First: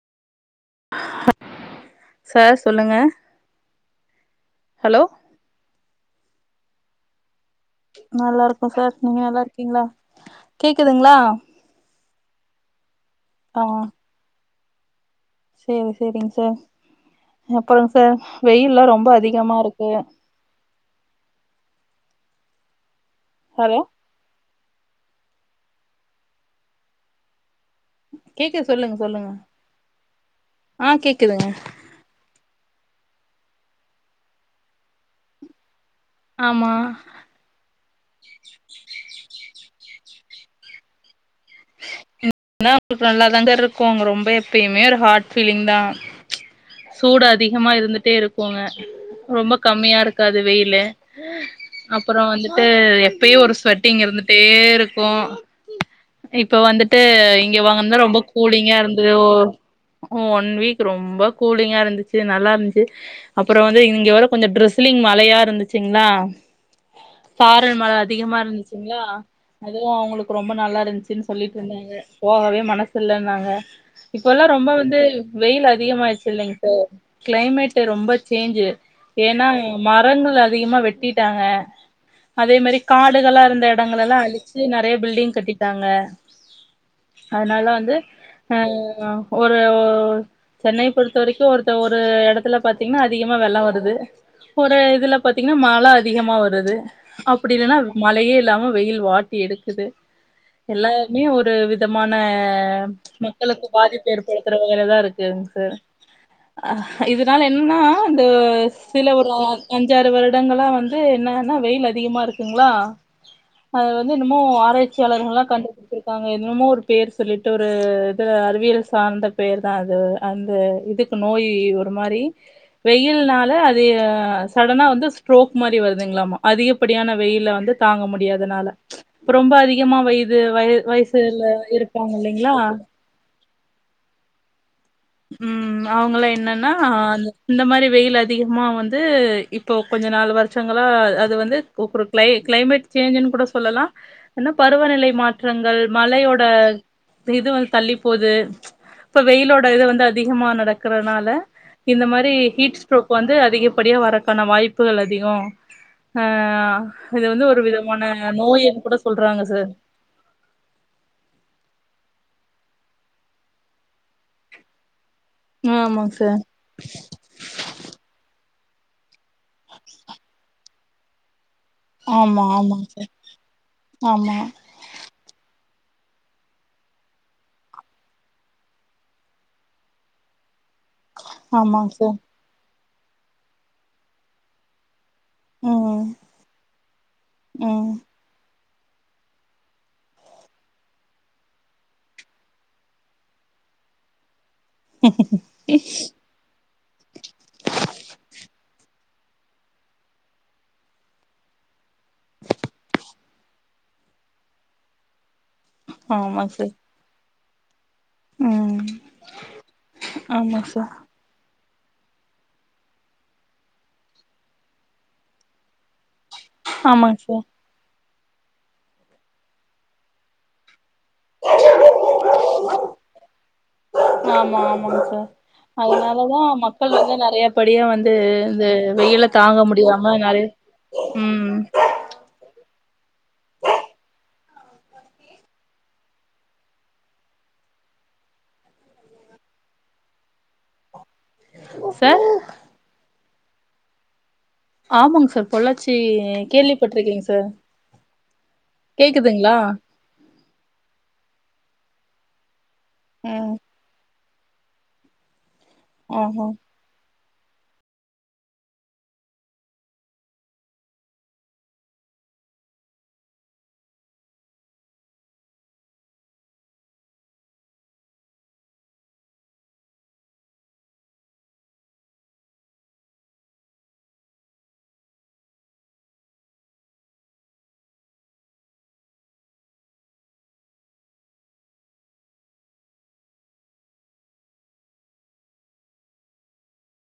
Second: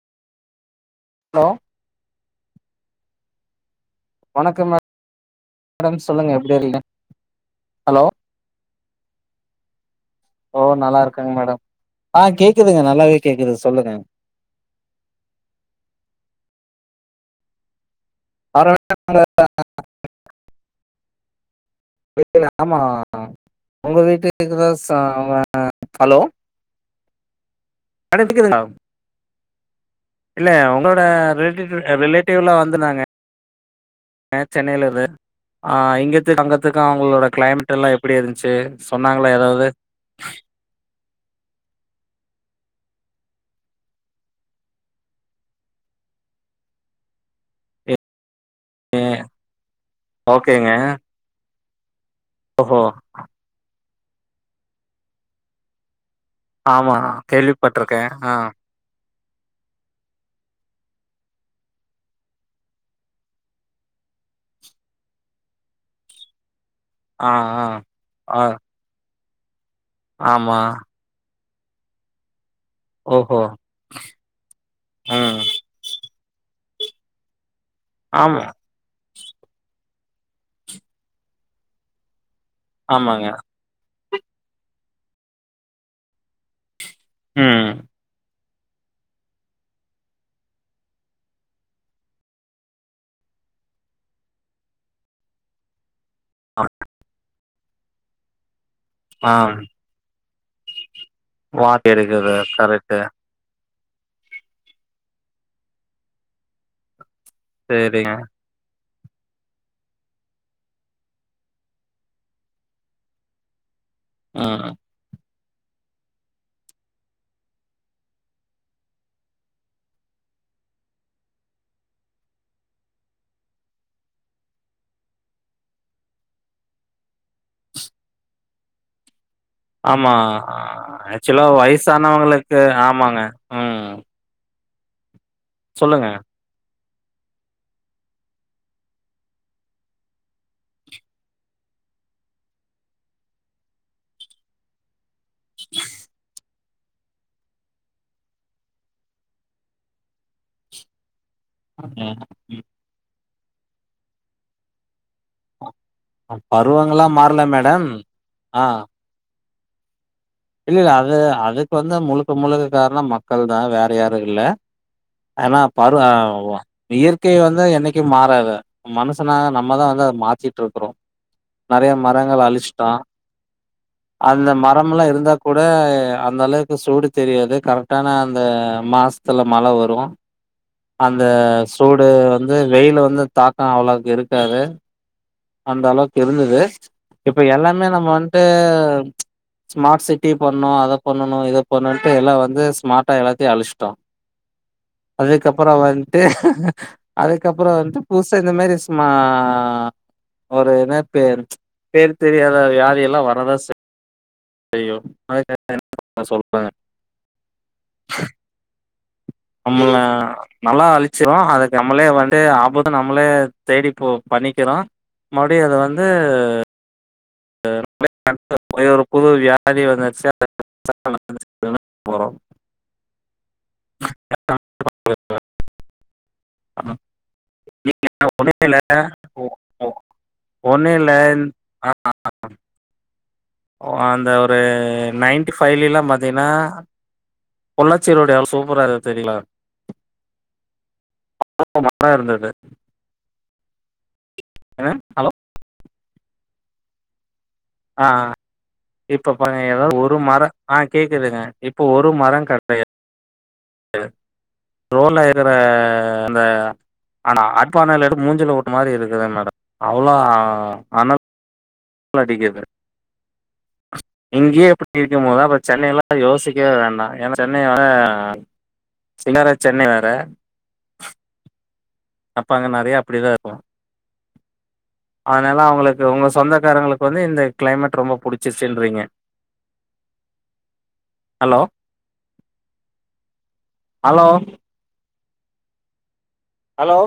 Hello sir சொல்லுங்க வணக்கம் மேட ஹலோ மேடம் சொல்லுங்க எப்டி இருக்கீங்க ஹலோ நல்லா இருக்கோ சார் நீங்க நல்லாருக்கீங்களா ஓ நல்லா இருக்கங்க மேடம். ஆ கேக்குதுங்க நல்லாவே கேக்குது ஆ சொல்லுங்க. சேரி சேரிங் சார் அப்புறங் சார் அப்புறம் வெயில்லா ரொம்ப என்ன அதிகமா இருக்கு. வெயிலா ஆமா ஹலோ வீட்டுக்கிட்டதா [unintelligible] ஹலோ மேடம் கேக்குதுங்களா கேக்குது சொல்லுங்க சொல்லுங்க இல்ல ஆ உங்களோட கேக்குதுங்க வெல்த் இன்சூரன்ஸ் ரிலேட்டிவ்லா வந்துருந்தாங்க சென்னைலருந்து ஆ இங்க இங்கத்துக்கு ஆமா அங்கத்துக்கு அவங்களோட கிளைமேட்யெல்லா எப்டியிருந்துச்சு சொன்னாங்களா ஏதாவது [unintelligible] நல்லாதாங்க இருக்கு. ரொம்ப எப்பேயுமே ஒரு ஹார்ட் ஃபீலிங் தா சூடு அதிகமா இருந்துட்டே இருக்குங்க. ரொம்ப கம்மியாருக்காது ஓகேங்க வெயிலு அப்புறோ வந்துட்டு ஓஹோ எப்பயு ஒரு ஸ்வட்டிங் இருந்துட்டேயிருக்கு இப்ப ஆமா வந்துட்டு இங்க வாங்கனதா கேள்விப்பட்டிருக்கே ரொம்ப ஆ கூலிங்கா இருந் தோ ஒன் வீக் ரொம்ப கூலிங்கா இருந்துச்சு. நல்லா இருந்துச் அப்புறோ வந்து இங்க ஒரு கொஞ்ச ட்ரெஸ்லிங் மலையா இருந்துச்சுங்களா. ஆ ஆ சாரல் மழ அதிகமா ஆ இருந்துச்சு அதுவு அவங்களுக்கு ரொம்ப ஆமா நல்லா இருந்துச்சுனு சொல்லிட்டு இருந்தாங்க போகவே மன சில்ல ஓஹோ நாங்க இப்பலா ரொம்ப வந்து ம் வெயில் அதிகமா ஆயிருச்சு இல்லைங் சார் கிளைமேட்டு ரொம்ப ஆமா சேஞ்சு ஏனா மரங்கள் அதிகமா வெட்டிட்டாங்க. அதே மாரி ஆமாங்க காடுகளா இருந்த இடங்களலா அழி ச்சு நெறைய பில்டிங் கட்டிட்டாங்க. அதனால ம் வந்து ஆ ஒரு சென்னைய பொறுத்து பொறுத்த வரைக்கூ ஒருத்த ஒரு எடத்துல பாத்தீங்ன்னா அதிகமா வெள்ள வருது ஒரு இதுல பாத்தீங்ன்னா மழ அ அதிகமா வருது அப்டி இல்லைன்னா மழையே இல்லாம வெயில் ஆ வாட்டி எடுக்குது எல்லாருமே ஒரு வாந்தி விதமான எடுக்குது கரெக்ட்டு மக்களுக்கு பாதிப்பு ஏற்படுத்துற வகையல தா இருக்குங்க சி இதுனால என்னன்னா சேரிங்க இந்தஸ் சில ஒரு அஞ்சாறு வருடங்கள்லா வந்து என்னன்னா வெயில் அதிகமா இருக்குங்ளா அது வந்து இன்னுமோ ம் ஆராய்ச் ஆய்சியாளர்களா கண்டுபிடுச்சிருக்காங்க என்னமோ ஒரு பேர் சொல்லிட்டு ஒரு இதுல அறிவியல் சார்ந்த பேர்தா அது அந்த இதுக்கு நோய் ஒரு மாரி வெயில்னால அது சடனா வந்து ஸ்ட்ரோக் மாரி வருதுங்ளாமா அதிக ப்படியான வெயில வந்து தாங்க முடியாதனால ரொம்ப அதிகமா ஆமா வயது வய வயசுல ஆக்சுவலா இருக்காங்க இல்லலைங்ளா வயசானவங்களுக்கு ஆமாங்க ம் ம் சொல்லுங்க அவுங்களா என்னன் னா அந்த இந்த மாரி வெயில் அதிகமா வந்து இப்போ கொஞ்ச நாலு வருஷங்களா அது வந்து [unintelligible] க்ளை க்ளைமேட் சேஞ்சுன்னு கூட சொல்லலா என்னா பருவநிலை மாற் ற்றங்கள் மழையோட இது வந்து தள்ளிப்போது இப்ப வெயிலோட இது வந்து து அதிகமா நடக்ககுறதுனால இந்த ம் மாரி ம் ஹீட்ஸ் சோ இப்போ வந்து அதிகப்படியா வரக்கான வாய்ப்புகள் அதிகோ ஆ பருவங்களா இது மாறல வந்து ஒரு மேடம் விதமான ஆ நோயின் கூட சொல்றாங்க சிலர் இல்ல இல்ல அது அதுக்கு வந்து முழுக்க முழுக்க காரண மக்கள்தா வேற யாரு இல்ல ஆனா பரு அ ஆமாங்க சார் ஓ இயற் க்கை வந்து என்னைக்கூ மாறாது மனுஷனா நம்மதா அத மாத்திட்டுருக்குறோ நறைய மரங்கள ஆமா ஆமாங்க அழிச்சிட்டோ சார் ஆமா அந்த மரம்லா இருந்தாக் கூட அந்த அளவுக்கு சூடு தெரியாது கரெக்டான அந்த மாசத்துல மழ வரு அந்த ஆமாங்க சூடு சார் வந்து வெயிலு வந்து தாக்கோ அவ்வளவுக்கு இருக்காது அந்த ம் அளவுக்கு இருந்துது இப்ப எல்லாமே நம்ம ம் வந்டு ஸ்மார்ட் சிட் டி பண்ணு அத பண்ணணு இத பண்ணுன்ட்டு எல்லா வந்து ஸ்மார்டா எல்லாத்தயு அழுச்டோ அதுக்கப்பறோ வந்ட்டு அதுக்கப்புறம் வந்து பூசா இந்த மாதிரி சும்மா ஒரு என்ன பே பேர் தெரியாத வியாதி எல்லா வரதா செய்யு ஆமா சார் ம் நம்முள ஆமாங் நல்லா சார் அழிச் ச்சோ அதுக்கு நம்மளே வந்து ஆபத்தூ நம்மளே தேடிப்போ பண்ணிக்கிறோ மறுபடி அது வந்து ஆமாங்க சார் [inaudible] ஒரு புது வியாதி வந்துடுச்சு [inaudible] ஆமா ஆமாங்க சார் அதனாலதா மக்கள் வந்து நறைய படிய வந்து ஒன்றும் இந்த வெயில தாங்க முடியாம நறைய ஒண்ணு இல்ல ம் [inaudible] ஓ அந்த ஒரு நைன்டி ஃபைவ்லேலா பாத்தீங்கன்னா பொள்ளாச்சி ரோடு அவ்ளோ சூப்பரா இருக்கு தெரியுங்களா [inaudible] தா சார் இருந்தது என்ன? ஹலோ ஆமாங்க சார் பொள்ளாச்சி கேள்விபட்டிருக்கேங் சார் அ இப்ப கேக்குதுங்களா பாருங்க ஏதாது ஒரு மர அ கேக்குதுங்க இப்போ ஒரு மர கெடையாது ம் இவ ரோட்ராயல அந்த ஆஹா ஆனா அடுப்பானல் எடுத்து மூஞ்சில ஓட்டு மாரி இருக்குது மேடம் அவ்ளோ அ அனல் அடிக்குது இங்கேயே இப்டி இருக்கும் போது அப்ப சென்னைலா யோசிக்கவே வேண்டா ஏன்னா சென்னையோட சிங்கார சென்னை வேற அப்ப அங்க நெறைய்ய அப்டிதா இருக்கு அதுனால அவுங்களுக்கு உங்க சொந்தக்காரங்களுக்கு வந்து இந்த கிளைமேட் ரொம்ப புடிச்சிருச்சுன்றீங்க ஹலோ ஹலோ ஹலோ